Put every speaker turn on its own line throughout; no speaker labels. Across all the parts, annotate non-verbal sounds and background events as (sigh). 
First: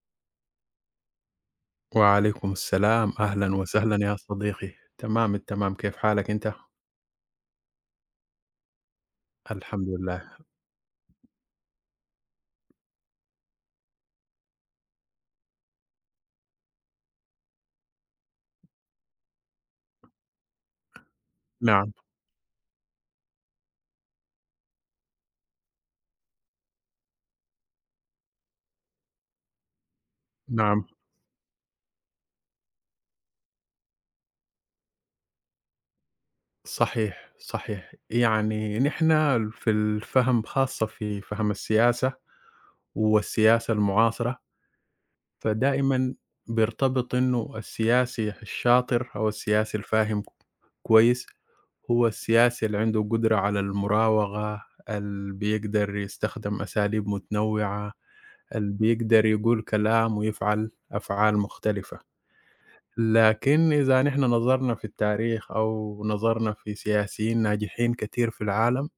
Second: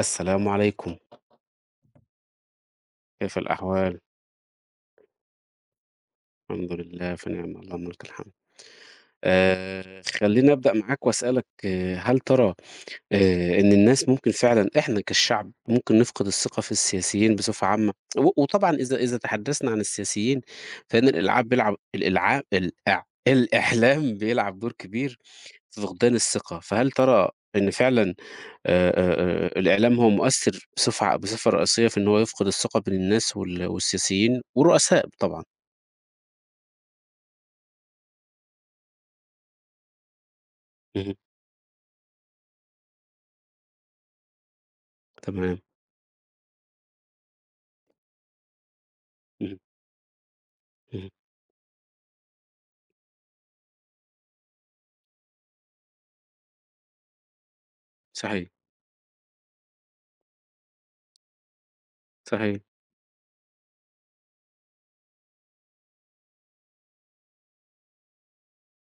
السلام عليكم،
وعليكم السلام،
كيف
أهلًا
الأحوال؟
وسهلًا يا صديقي، تمام التمام، كيف حالك أنت؟
الحمد لله في نعمة اللهم لك الحمد.
الحمد لله،
خلّيني أبدأ معاك وأسألك هل ترى إن الناس ممكن فعلًا إحنا كالشعب ممكن نفقد الثقة في السياسيين بصفة عامة؟ و وطبعًا إذا تحدثنا عن السياسيين فإن الإلعاب بيلعب
نعم،
الإلعا الإع الإعلام بيلعب دور كبير في فقدان الثقة، فهل ترى إن فعلًا الإعلام هو مؤثّر
نعم،
بصفة رئيسية في إن هو يفقد الثقة بين الناس والسياسيين والرؤساء طبعًا.
صحيح، صحيح، يعني نحن في الفهم خاصة
اهم.
في فهم السياسة والسياسة المعاصرة،
تمام.
فدائمًا بيرتبط إنه السياسي الشاطر أو
اهم.
السياسي الفاهم
اهم.
كويس، هو السياسي اللي عنده قدرة على المراوغة، اللي بيقدر يستخدم أساليب متنوعة.
صحيح.
اللي بيقدر يقول كلام ويفعل أفعال مختلفة.
صحيح.
لكن إذا نحن نظرنا في التاريخ أو نظرنا في سياسيين ناجحين كتير في العالم،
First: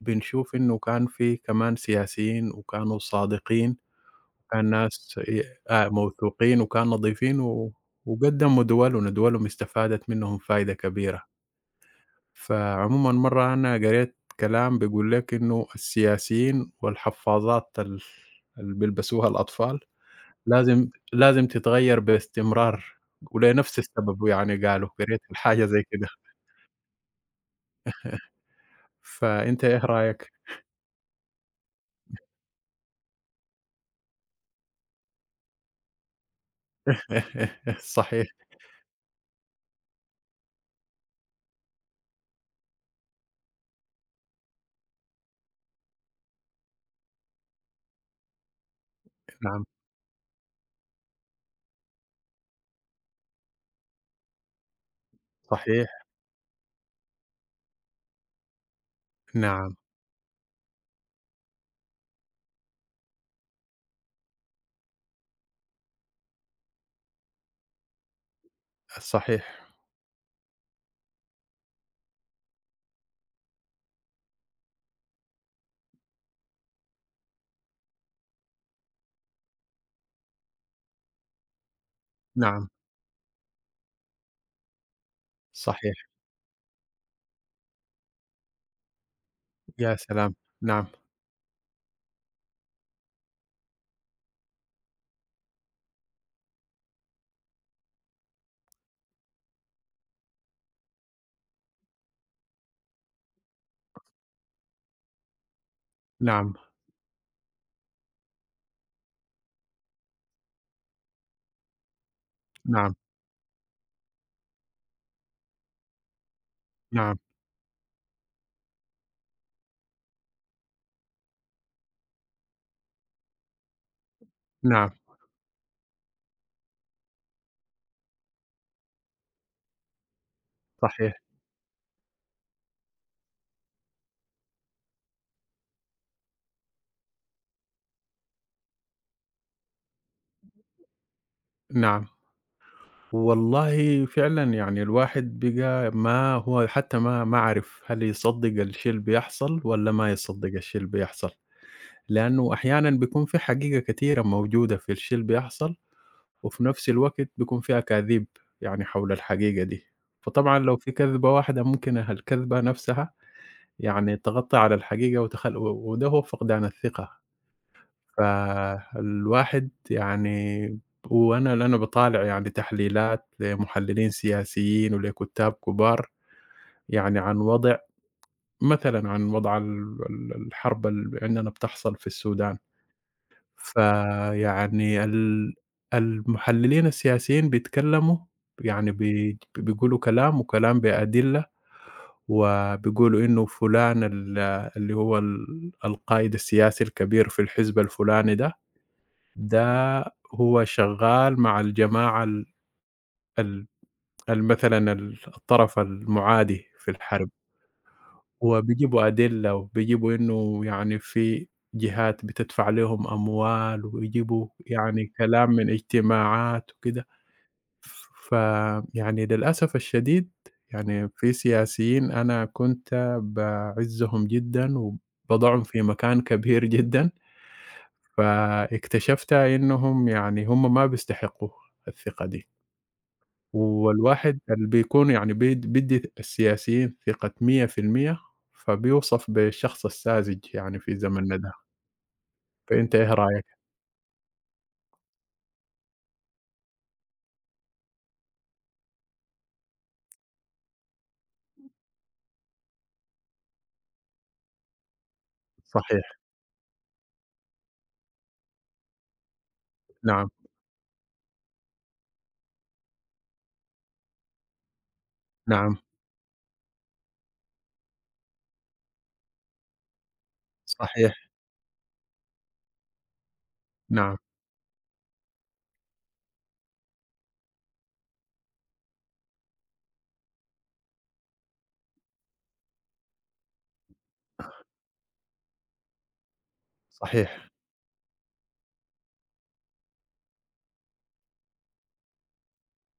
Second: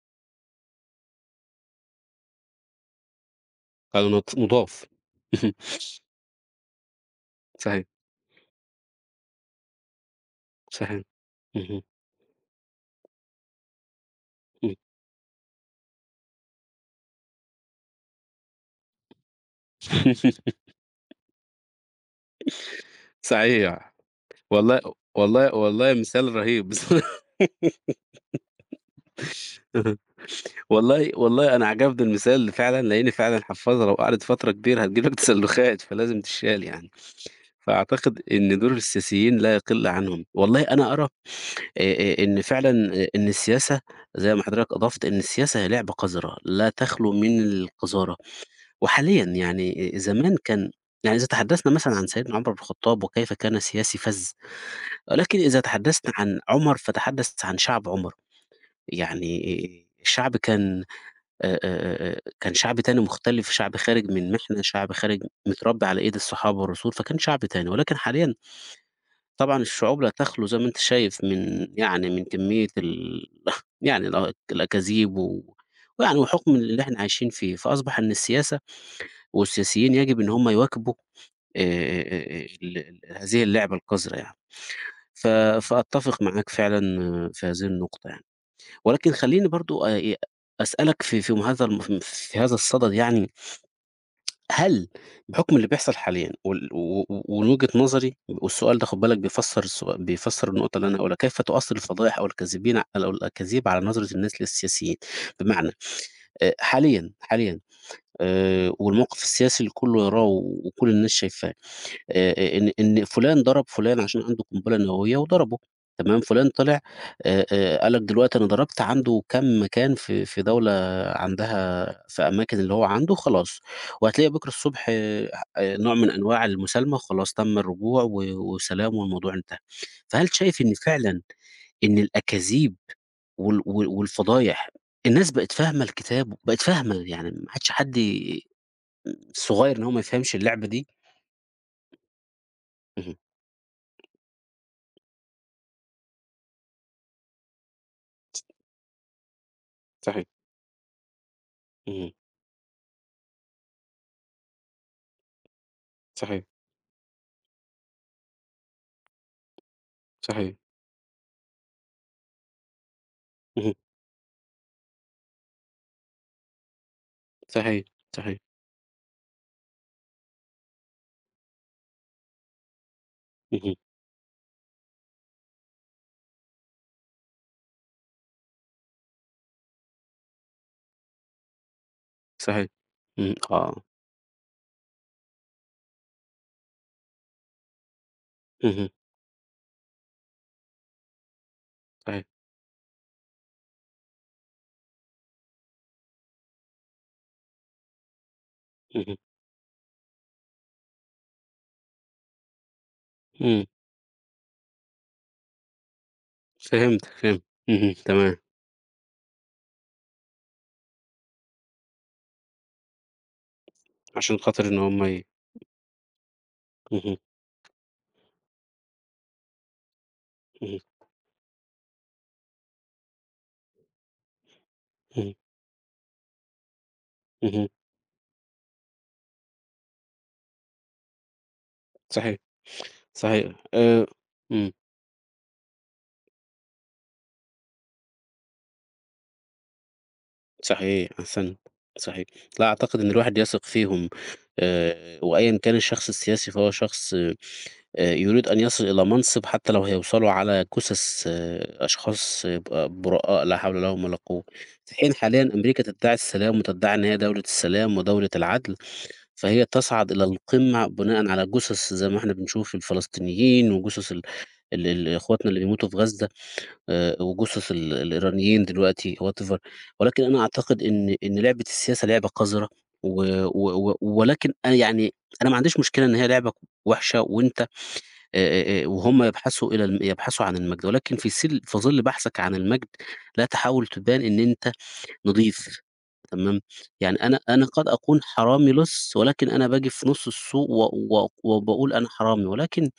بنشوف إنه كان في كمان سياسيين وكانوا صادقين،
قانون
كان
مضاف.
ناس ي
(laughs) اهم.
آه، موثوقين وكان نضيفين و
صحيح.
وقدموا دولهم، ودولهم استفادت منهم فايدة
صحيح.
كبيرة.
اهم.
فعمومًا مرة أنا قريت
إمم.
كلام بيقول لك إنه السياسيين والحفاضات اللي بيلبسوها الأطفال
(laughs)
لازم تتغيّر باستمرار، ولنفس
صحيح.
السبب يعني
والله،
قالوا، قريت
والله،
حاجة زي
والله
كده،
مثال رهيب (laughs) بصراحة.
فأنت إيه رأيك؟
والله، والله أنا عجبني المثال فعلًا، لإني فعلًا هاحفظها. لو قعدت فترة كبيرة هتجيب لك تسلخات، فلازم تتشال يعني.
(laughs)
فأعتقد
صحيح،
إن دور السياسيين لا يقل عنهم. والله أنا أرى آآ إن فعلًا إن السياسة، زي ما حضرتك أضفت، إن السياسة هي لعبة قذرة لا تخلو من القذارة. وحاليًا
نعم،
يعني زمان كان. يعني إذا تحدثنا مثلًا عن سيدنا عمر بن الخطاب وكيف كان سياسي فَذ، ولكن إذا
صحيح،
تحدثنا عن عُمر فتحدث عن شعب عُمر. يعني
نعم،
الشعب كان، كان شعب تاني مختلف، شعب خارج من محنة، شعب خارج، متربي على إيد الصحابة والرسول، فكان شعب تاني. ولكن حاليًا
صحيح،
طبعًا الشعوب لا تخلو زي ما أنت شايف من، يعني، من كمية ال، (laughs) يعني الأكاذيب، و ويعني وحكم اللي إحنا عايشين فيه، فأصبح إن السياسة والسياسيين يجب إن هم يواكبوا آآ
نعم،
ال ال هذه اللعبة القذرة يعني. ف
صحيح،
فأتفق معاك فعلًا في هذه النقطة يعني. ولكن خلّيني برضه
يا سلام! نعم،
أسألك في هذا الصدد يعني. هل، بحكم اللي بيحصل حاليًا، وال و و ومن وجهة نظري، والسؤال ده خُد بالك بيفسّر بيفسّر النقطة اللي أنا هاقولها، كيف تؤثّر الفضائح أو الكاذبين أو الأكاذيب على نظرة الناس للسياسيين؟ بمعنى،
نعم،
حاليًا، حاليًا، والموقف السياسي اللي كُلّه يراه وكل الناس شايفاه. إن
نعم،
إن فُلان ضرب فُلان عشان عنده قنبلة نووية وضربه، تمام. فُلان طلع،
نعم،
قال لك دلوقتي أنا ضربت عنده كام مكان في دولة عندها في أماكن اللي هو عنده خلاص، وهتلاقي بكرة الصبح
نعم،
نوع من أنواع المسالمة، خلاص تم الرجوع و وسلام، والموضوع انتهى. فهل شايف إن فعلًا
صحيح،
إن الأكاذيب وال وال والفضايح، الناس بقت فاهمة الكتاب، بقت فاهمة يعني ما عادش حد صغير إن هو ما يفهمش اللعبة دي؟
نعم.
اهم.
والله فعلًا يعني الواحد بقى ما هو حتى ما عارف هل يصدّق الشيء اللي بيحصل والّا ما
صحيح.
يصدّق الشيء اللي بيحصل،
اهم.
لأنه أحيانًا بيكون في حقيقة كتيرة موجودة في الشيء اللي بيحصل
صحيح.
وفي نفس الوقت بيكون في أكاذيب يعني حول الحقيقة دي،
صحيح.
فطبعًا لو في كذبة واحدة ممكن الكذبة نفسها
اهم.
يعني تغطي على الحقيقة وتخل و وده هو فقدان الثقة،
صحيح. صحيح.
فالواحد يعني وأنا لأ أنا باطالع يعني تحليلات
اهم.
لمحللين سياسيين ولكتاب كبار يعني عن وضع مثلًا عن وضع ال ال الحرب اللي عندنا بتحصل في السودان.
صحيح. إمم. آه.
فيعني المحللين السياسيين بيتكلّموا
اهم.
يعني بيقولوا كلام وكلام بأدلة،
صحيح.
وبيقولوا إنه فلان اللي هو ال القائد السياسي الكبير في الحزب الفلاني ده،
اهم.
ده هو شغال مع الجماعة ال
إمم.
ال ال مثلًا ال الطرف المعادي في
فهمتك،
الحرب.
فهمت. اهم. تمام.
وبيجيبوا أدلة وبيجيبوا إنه يعني في جهات بتدفع لهم أموال
عشان
ويجيبوا
خاطر إن هم
يعني كلام من اجتماعات وكده،
اهم.
فيعني للأسف الشديد
اهم.
يعني في سياسيين أنا كنت باعزّهم جدًا
اهم.
وباضعهم في مكان كبير جدًا،
اهم.
فاكتشفت إنهم يعني هم ما بيستحقوا الثقة
صحيح.
دي.
صحيح. آآ
والواحد اللي
إمم.
بيكون يعني بيدّي السياسيين ثقة 100% فبيوصف بالشخص الساذج يعني في
صحيح.
زمننا ده،
أحسنت. صحيح. لأ،
فأنت
أعتقد إن
إيه
الواحد
رأيك؟
يثق فيهم. وأيًا كان الشخص السياسي فهو شخص، يريد أن يصل إلى منصب حتى لو هيوصلوا على جثث، آه، أشخاص برآء لا حول لهم ولا قوة. في حين حاليًا أمريكا تدعي
صحيح،
السلام وتدعي إن هي دولة السلام ودولة العدل، فهي تصعد إلى
نعم،
القمة بناءً على جثث، زي ما إحنا بنشوف الفلسطينيين وجثث ال ال ال إخواتنا اللي
نعم،
بيموتوا في غزة. وجُثث الإيرانيين دلوقتي whatever. ولكن أنا أعتقد
صحيح،
إن لعبة السياسة لعبة قذرة. و و و
نعم،
ولكن أنا يعني أنا ما عنديش مشكلة إن هي لعبة وحشة. وأنت وهُم يبحثوا إلى الم يبحثوا عن المجد، ولكن في ظِل بحثك عن المجد، لا تحاول تبان إن أنت نضيف، تمام. يعني أنا
صحيح،
أنا قد أكون حرامي لص، ولكن أنا باجي في نُص السوق و و وباقول أنا حرامي. ولكن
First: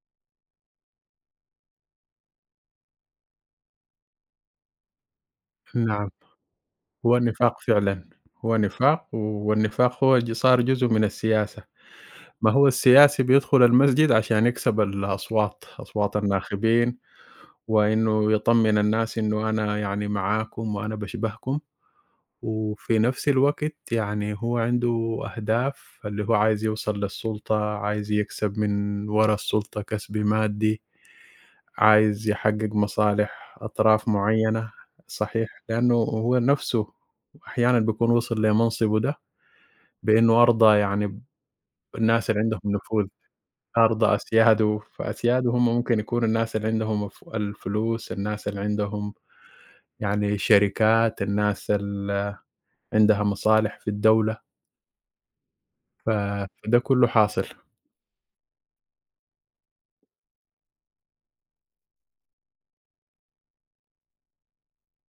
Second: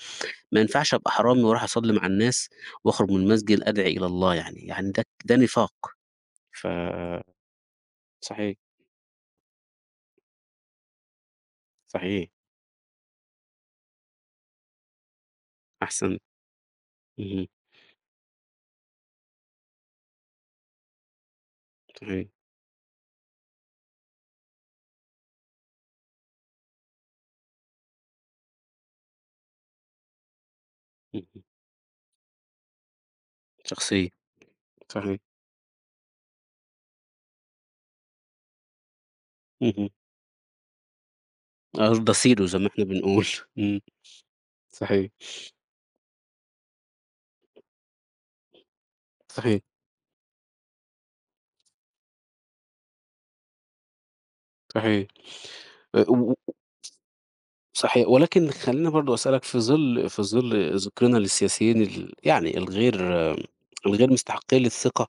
ما ينفعش أبقى حرامي وأروح أصلّي مع الناس وأخرج من المسجد أدعي إلى الله يعني، يعني ده نفاق.
نعم،
ف
هو نفاق فعلًا، هو
صحيح.
نفاق والنفاق هو صار جزء من السياسة،
صحيح.
ما هو السياسي بيدخل المسجد عشان يكسب الأصوات، أصوات
أحسنت.
الناخبين
اهم.
وإنه يطمن الناس إنه أنا يعني معاكم وأنا باشبهكم.
صحيح.
وفي نفس الوقت يعني هو عنده أهداف، اللي هو عايز يوصل للسلطة، عايز يكسب من ورا السلطة كسب مادي،
اهم.
عايز يحقق مصالح أطراف
شخصية.
معينة،
صحيح.
صحيح، لأنه هو نفسه أحيانًا بيكون وصل لمنصبه ده
اهم.
بإنه أرضى يعني
أرضى
الناس اللي
سيره زي
عندهم
ما إحنا
نفوذ،
بنقول. إمم.
أرضى أسياده،
صحيح.
فأسياده هم ممكن يكونوا الناس اللي عندهم الفلوس، الناس اللي عندهم
صحيح.
يعني شركات، الناس اللي عندها مصالح في الدولة.
صحيح. آآ،
ف
و و-
فده كُلّه حاصل.
صحيح. ولكن خلّيني برضه أسألك، في ظل ذكرنا للسياسيين، يعني الغير، آه، الغير مستحقي للثقة.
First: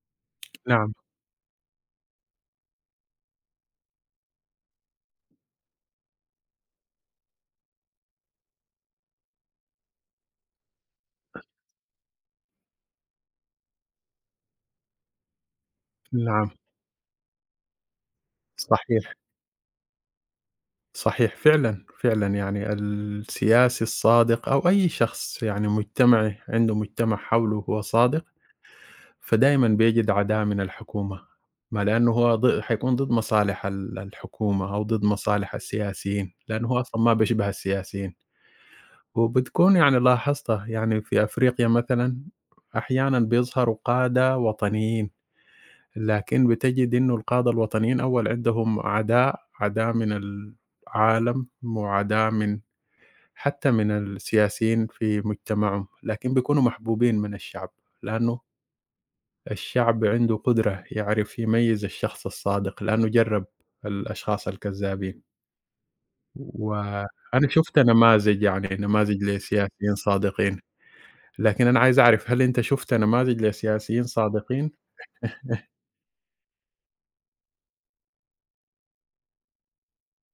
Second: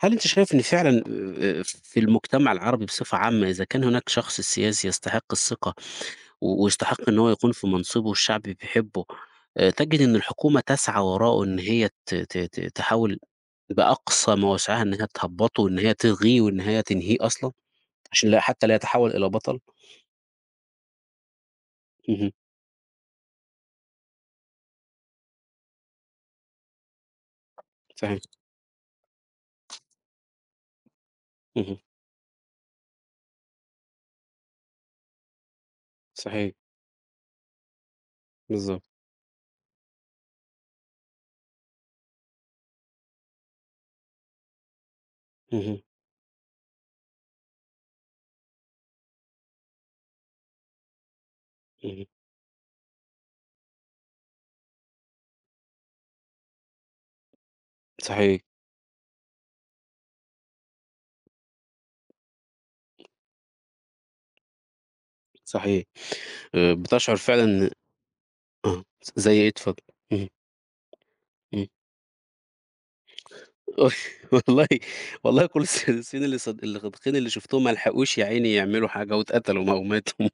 هل أنت شايف إن
نعم،
فعلًا في المجتمع العربي بصفة عامة، إذا كان هناك شخص سياسي يستحق الثقة و ويستحق إن هو يكون في منصبه والشعب بيحبه، تجد إن الحكومة تسعى وراءه، إن هي ت ت ت تحاول بأقصى ما وسعها إن هي تهبّطه وإن هي تلغيه
نعم،
وإن هي تنهيه أصلًا، عشان لا، حتى لا يتحول
صحيح،
إلى بطل؟
صحيح، فعلًا، فعلًا،
اهم.
يعني السياسي الصادق أو أي شخص يعني مجتمعي عنده مجتمع حوله هو
صحيح.
صادق، فدايمًا بيجد عداء من الحكومة،
اهم.
ما لأنه هو حيكون ضد مصالح ال الحكومة أو ضد مصالح السياسيين،
صحيح.
لأنه هو أصلًا ما بيشبه السياسيين،
بالضبط.
وبتكون يعني لاحظتها يعني في أفريقيا مثلًا أحيانًا بيظهروا قادة وطنيين.
اهم.
لكن بتجد إنه القادة الوطنيين أول عندهم عداء، عداء من العالم
اهم.
وعداء من حتى من السياسيين في مجتمعهم، لكن بيكونوا محبوبين من الشعب، لأنه
صحيح.
الشعب عنده قدرة يعرف يميز الشخص الصادق، لأنه جرب الأشخاص الكذابين،
صحيح. بتشعر فعلًا
وأنا
إن،
شُفت نماذج يعني
آه،
نماذج
زي إيه؟ اتفضل.
لسياسيين
اهم.
صادقين،
اهم.
لكن أنا عايز أعرف هل أنت شُفت نماذج لسياسيين
(laughs) والله،
صادقين؟
والله كل الصيادين اللي اللي غادقين اللي شُفتهم ما لحقوش يا عيني يعملوا حاجة، واتقتلوا أو ماتوا.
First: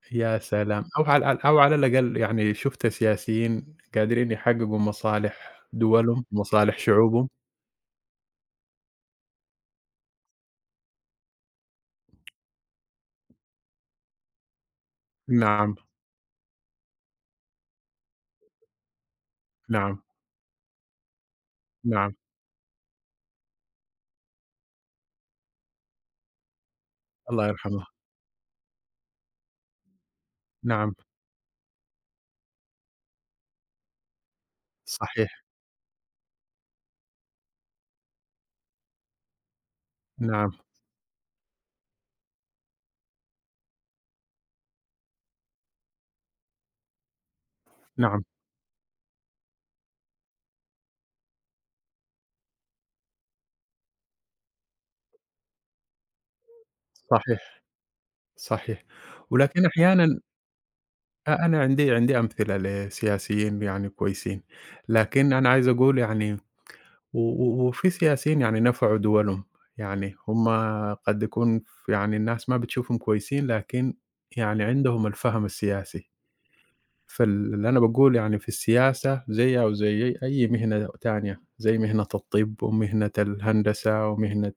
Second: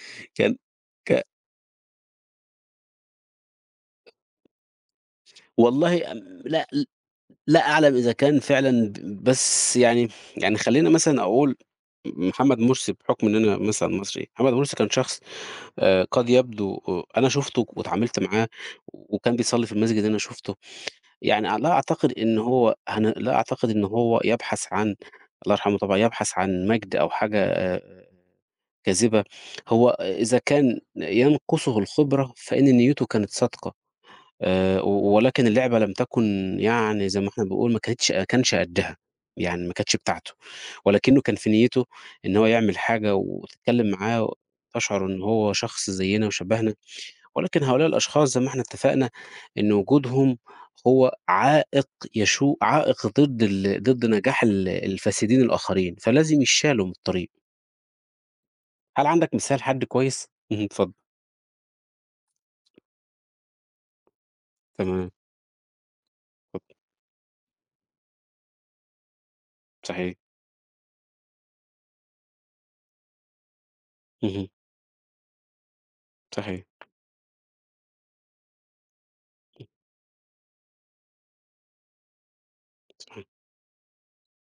(laughs)
يا
كان
سلام!
ك
أو على الأقل يعني شُفت سياسيين قادرين يحققوا مصالح
والله،
دولهم
لأ،
ومصالح شعوبهم.
لا أعلم إذا كان فعلًا، بس يعني، خلّينا مثلًا أقول محمد مرسي. بحكم إن أنا مثلًا مصري، محمد مرسي كان شخص،
نعم،
قد يبدو، آه، أنا شُفته واتعاملت معاه وكان بيصلّي في
نعم،
المسجد أنا شُفته. يعني لا أعتقد
نعم،
إن هو لا أعتقد إن هو يبحث عن، الله يرحمه طبعًا، يبحث عن مجد أو حاجة
الله يرحمه.
كاذبة. هو إذا كان
نعم،
ينقصه الخبرة فإن نيته كانت صادقة. و
صحيح،
ولكن اللعبة لم تكن، يعني زي ما إحنا بنقول، ما كانش قدها، يعني ما كانتش بتاعته.
نعم،
ولكنه كان في نيته إن هو يعمل حاجة، وتتكلم معاه تشعر إن هو شخص زينا وشبهنا. ولكن هؤلاء
نعم،
الأشخاص، زي ما إحنا اتفقنا، إن وجودهم هو عائق، عائق ضد ضد نجاح الفاسدين الآخرين، فلازم يشالوا من الطريق.
صحيح، صحيح.
هل عندك مثال
ولكن
حد
أحيانًا
كويس؟ (laughs) اهم. اتفضل.
أنا عندي أمثلة لسياسيين يعني كويسين،
تمام.
لكن أنا عايز أقول يعني
ص
و و وفي سياسيين يعني نفعوا دولهم،
صحيح.
يعني هم قد يكون يعني الناس ما بتشوفهم كويسين، لكن
اهم.
يعني عندهم الفهم السياسي.
صحيح.
فاللي أنا باقول يعني في السياسة زيّها وزي أي مهنة تانية، زي مهنة الطِب ومهنة
صحيح.
الهندسة ومهنة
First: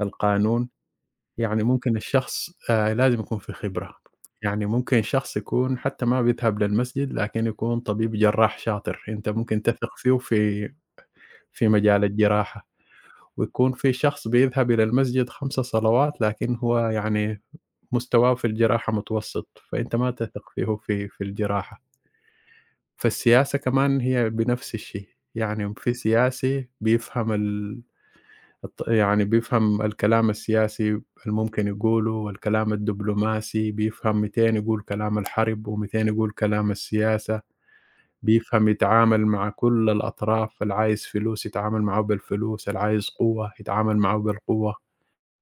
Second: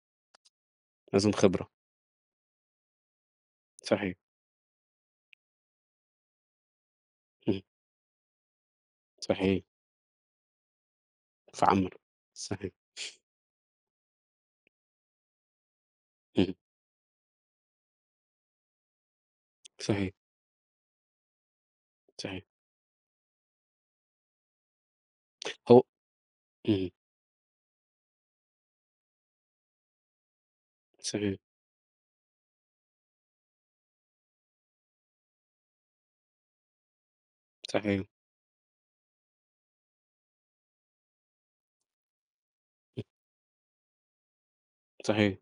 القانون،
لازم
يعني
خبرة.
ممكن الشخص لازم يكون في خبرة،
صحيح.
يعني ممكن شخص يكون حتى ما بيذهب للمسجد لكن
اهم.
يكون طبيب جراح شاطر، أنت
صحيح.
ممكن تثق فيه في
فعمّر.
مجال الجراحة،
صحيح.
ويكون في شخص بيذهب إلى المسجد 5 صلوات
اهم.
لكن هو يعني مستواه في الجراحة متوسط، فأنت ما
صحيح.
تثق فيه في الجراحة.
صحيح.
فالسياسة كمان هي بنفس الشيء، يعني
هو
في سياسي
اهم.
بيفهم ال الط يعني بيفهم الكلام السياسي
صحيح.
الممكن يقوله والكلام الدبلوماسي، بيفهم 200 يقول كلام الحرب و200 يقول كلام السياسة،
صحيح.
بيفهم يتعامل مع كل الأطراف، اللي عايز فلوس يتعامل معاه بالفلوس، اللي
مهم.
عايز قوة يتعامل معاه بالقوة،
صحيح.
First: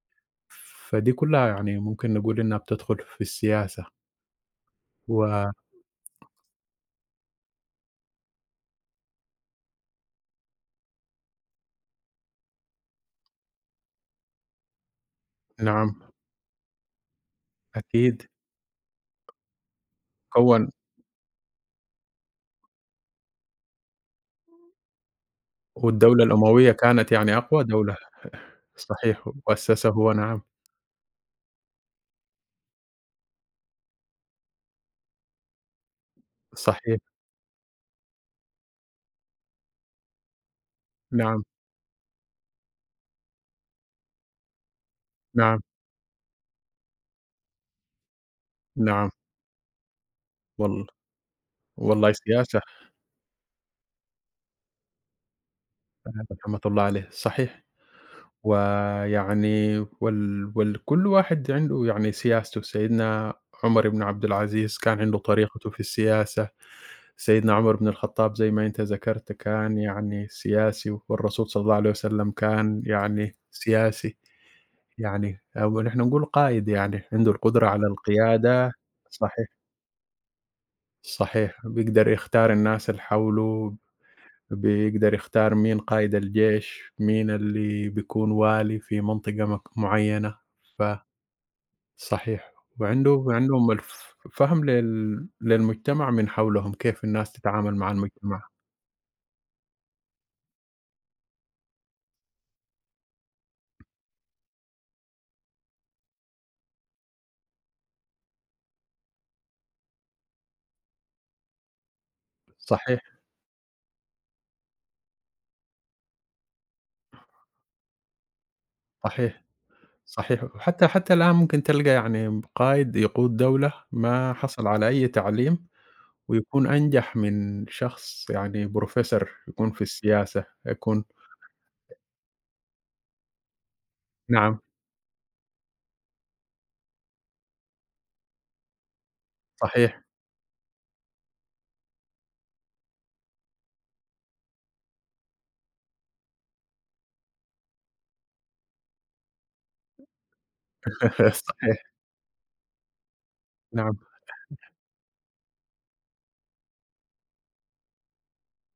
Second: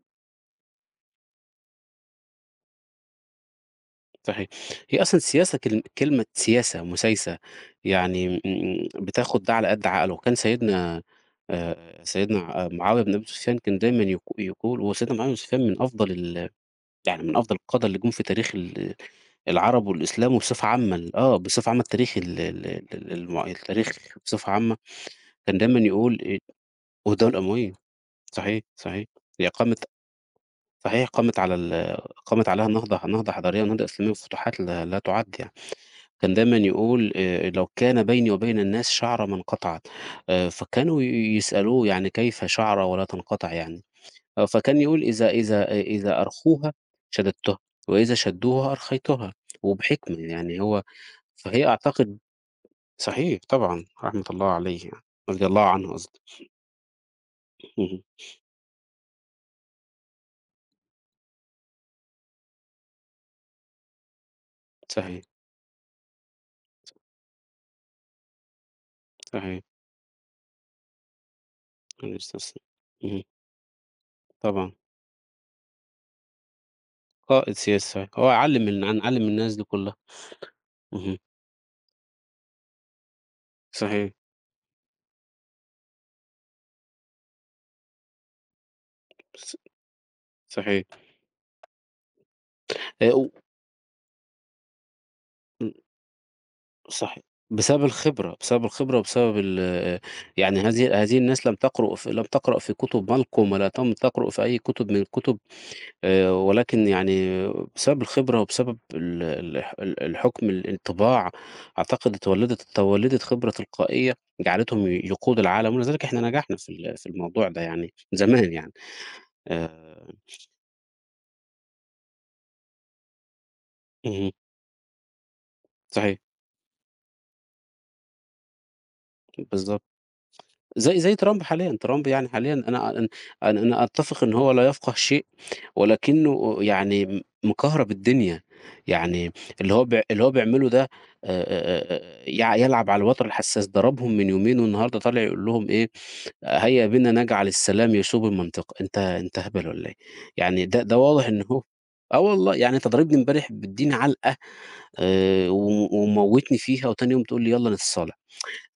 فدي كلها يعني ممكن نقول إنها بتدخل في السياسة،
صحيح. هي أصلًا
ونعم
السياسة كل كلمة سياسة مسايسة. يعني بتاخد ده على قد عقله. كان سيدنا، سيدنا معاوية بن أبي سفيان كان دايمًا يقول. وسيدنا معاوية بن سفيان من أفضل يعني من أفضل القادة اللي جُم في
أكيد
تاريخ العرب والإسلام، وبصفة
كوّن
عامة آه، بصفة عامة التاريخ، ال ال ال الم التاريخ بصفة عامة، كان دايمًا يقول
والدولة الأموية كانت يعني
والدولة
أقوى
الأموية.
دولة.
صحيح. صحيح.
صحيح،
هي قامت.
وأسسه نعم،
صحيح. قامت على ال قامت عليها نهضة حضارية ونهضة إسلامية وفتوحات لا تُعَد يعني. كان دايمًا
صحيح،
يقول لو كان بيني وبين الناس شعرة ما انقطعت. فكانوا
نعم،
يسألوه يعني، كيف شعرة ولا تنقطع يعني؟ آه، فكان يقول:
نعم،
إذا أرخوها شددتها، وإذا شدّوها
نعم،
أرخيتها." وبحكمة يعني هو.
وال
فهي
والله
أعتقد
سياسة
صحيح طبعًا، رحمة الله عليه يعني، رضي الله عنه قصدي.
رحمة الله عليه، صحيح،
اهم.
ويعني وال والكل واحد عنده يعني سياسته، سيدنا عمر بن عبد العزيز كان عنده
صحيح.
طريقته في السياسة، سيدنا عمر بن الخطاب زي ما أنت ذكرت
صحيح.
كان يعني سياسي، والرسول صلى الله عليه
عليه
وسلم
الصلاة والسلام.
كان
اهم.
يعني سياسي،
طبعًا.
يعني أو نحن نقول قائد يعني، عنده
قائد
القدرة على
سياسي صحيح، هو
القيادة،
علِّم
صحيح.
الناس دي كلّها. اهم.
صحيح، بيقدر يختار الناس اللي حوله،
صحيح.
بيقدر يختار مين قائد الجيش، مين اللي بيكون والي في منطقة
ص
مك معينة، ف
صحيح.
صحيح،
و
وعنده عندهم فهم
م
للمجتمع من حولهم، كيف
صحيح.
الناس تتعامل
بسبب
مع
الخبرة،
المجتمع،
بسبب الخبرة وبسبب ال يعني، هذه الناس لم تقرؤ ف لم تقرأ في كُتب مالكم ولا تم تقرؤ في أي كُتب من الكُتب. ولكن يعني بسبب الخبرة وبسبب ال ال ال الحُكم، الانطباع، أعتقد اتولّدت
صحيح،
اتولّدت خبرة تلقائية جعلتهم يقودوا العالم. ولذلك إحنا نجحنا في الموضوع ده يعني زمان يعني.
صحيح،
آآ
صحيح، وحتى حتى الآن ممكن تلقى يعني قائد يقود دولة
اهم.
ما حصل على أي تعليم،
صحيح.
ويكون أنجح من شخص يعني Professor يكون في
بالضبط.
السياسة،
زي
يكون
زي ترامب حاليًا، ترامب يعني حاليًا، أنا أتفق إن هو
نعم،
لا يفقه شيء، ولكنه يعني مكهرب الدنيا. يعني
صحيح.
اللي هو بيعمله ده، يع يلعب على الوتر الحساس. ضربهم من يومين والنهارده طالع يقول لهم إيه؟ آه، هيا بنا نجعل السلام يصوب المنطقة. أنت هبل والّا إيه؟ يعني ده واضح
(laughs)
إن هو،
صحيح،
آه والله، يعني أنت ضاربني امبارح بتدّيني
نعم،
علقة، وم وموّتني فيها. وتاني يوم تقول لي يالّا نتصالح.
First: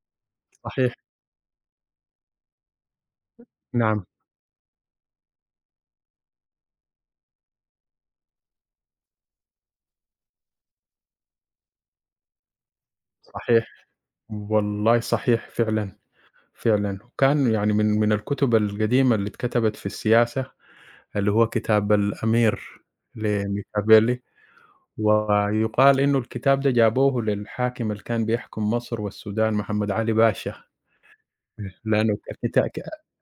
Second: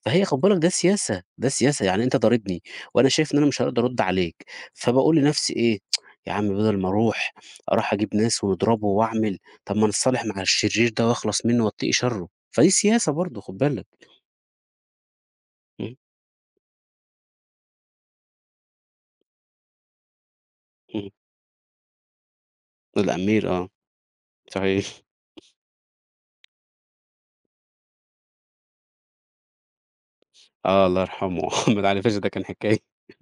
فهي خد بالك ده
صحيح،
سياسة، ده سياسة. يعني أنت ضاربني وأنا شايف إن أنا مش هاقدر أرُد
نعم،
عليك، فباقول لنفسي إيه، (tsk) يا عم، بدل ما أروح أجيب ناس ونضربه وأعمل، طب ما نتصالح مع الشرير ده وأخلص منه وأتقي شره، فدي سياسة برضه خد بالك.
صحيح، والله صحيح فعلًا،
إمم.
فعلًا، وكان يعني من الكتب القديمة اللي اتكتبت في السياسة،
إمم.
اللي هو كتاب الأمير
الأمير، آه.
لميكافيلي،
صحيح.
ويُقال إنه الكتاب ده جابوه للحاكم اللي كان بيحكم مصر والسودان محمد علي باشا،
آه الله يرحمه (laughs) محمد علي باشا
لأنه
ده كان
الكتا
حكاية.
ك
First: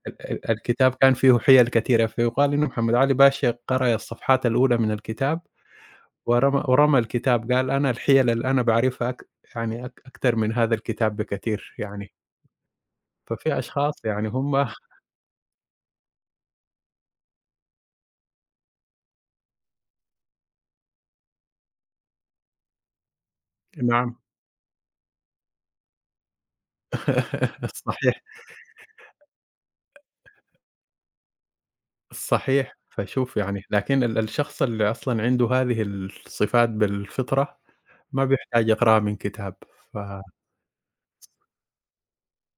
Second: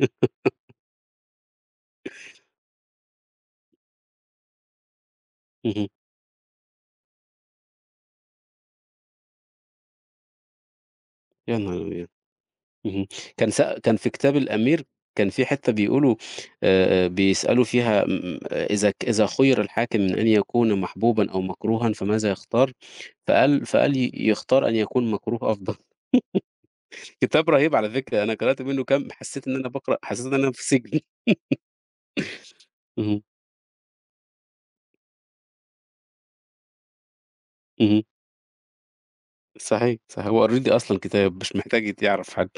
ال ال الكتاب كان فيه حِيَل كثيرة، فيُقال إنه محمد علي باشا قرأ الصفحات الأولى من الكتاب
(laughs) اهم.
ورمى الكتاب، قال: "أنا الحِيَل اللي أنا باعرفها أك يعني أك أكتر من هذا الكتاب
يا
بكتير."
نهار أبيض!
يعني،
اهم.
ففي
كان
أشخاص
في
يعني
كتاب
هم
الأمير كان في حتّة بيقولوا، بيسألوا فيها آه، إذا خُيِّر الحاكم من أن يكون محبوبًا أو مكروهًا فماذا يختار؟ فقال
نعم،
يختار أن يكون مكروه أفضل. (laughs) كتاب رهيب
(laughs)
على فكرة،
صحيح،
أنا قرأت منّه كام حسّيت إن أنا باقرأ، حسّيت إن أنا في سجن.
صحيح.
(laughs) اهم.
فشوف يعني لكن الشخص اللي أصلًا عنده هذه الصفات بالفطرة،
اهم.
ما بيحتاج يقرأها من كتاب، ف
صحيح. صحيح. هو already أصلًا كتاب مش محتاج يعرف حد.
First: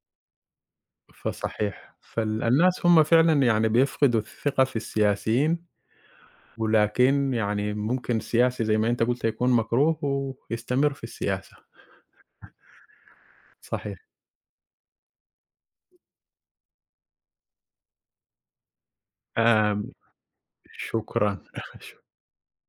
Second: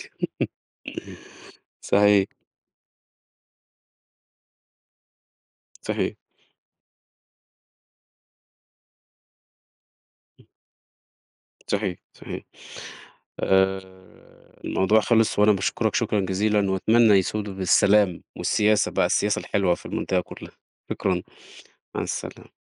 (laughs)
فصحيح.
صحيح.
الناس هم فعلًا يعني بيفقدوا الثقة في السياسيين،
صحيح.
ولكن يعني ممكن سياسي زي ما أنت قُلت يكون مكروه ويستمر في السياسة،
صحيح. صحيح. آآ
صحيح.
الموضوع خلص، وأنا باشكرك شكرًا جزيلًا، وأتمنى يسودوا بالسلام والسياسة بقى، السياسة الحلوة
آمم
في المنطقة كلها. شكرًا،
شكرًا،
مع
(laughs)
السلامة.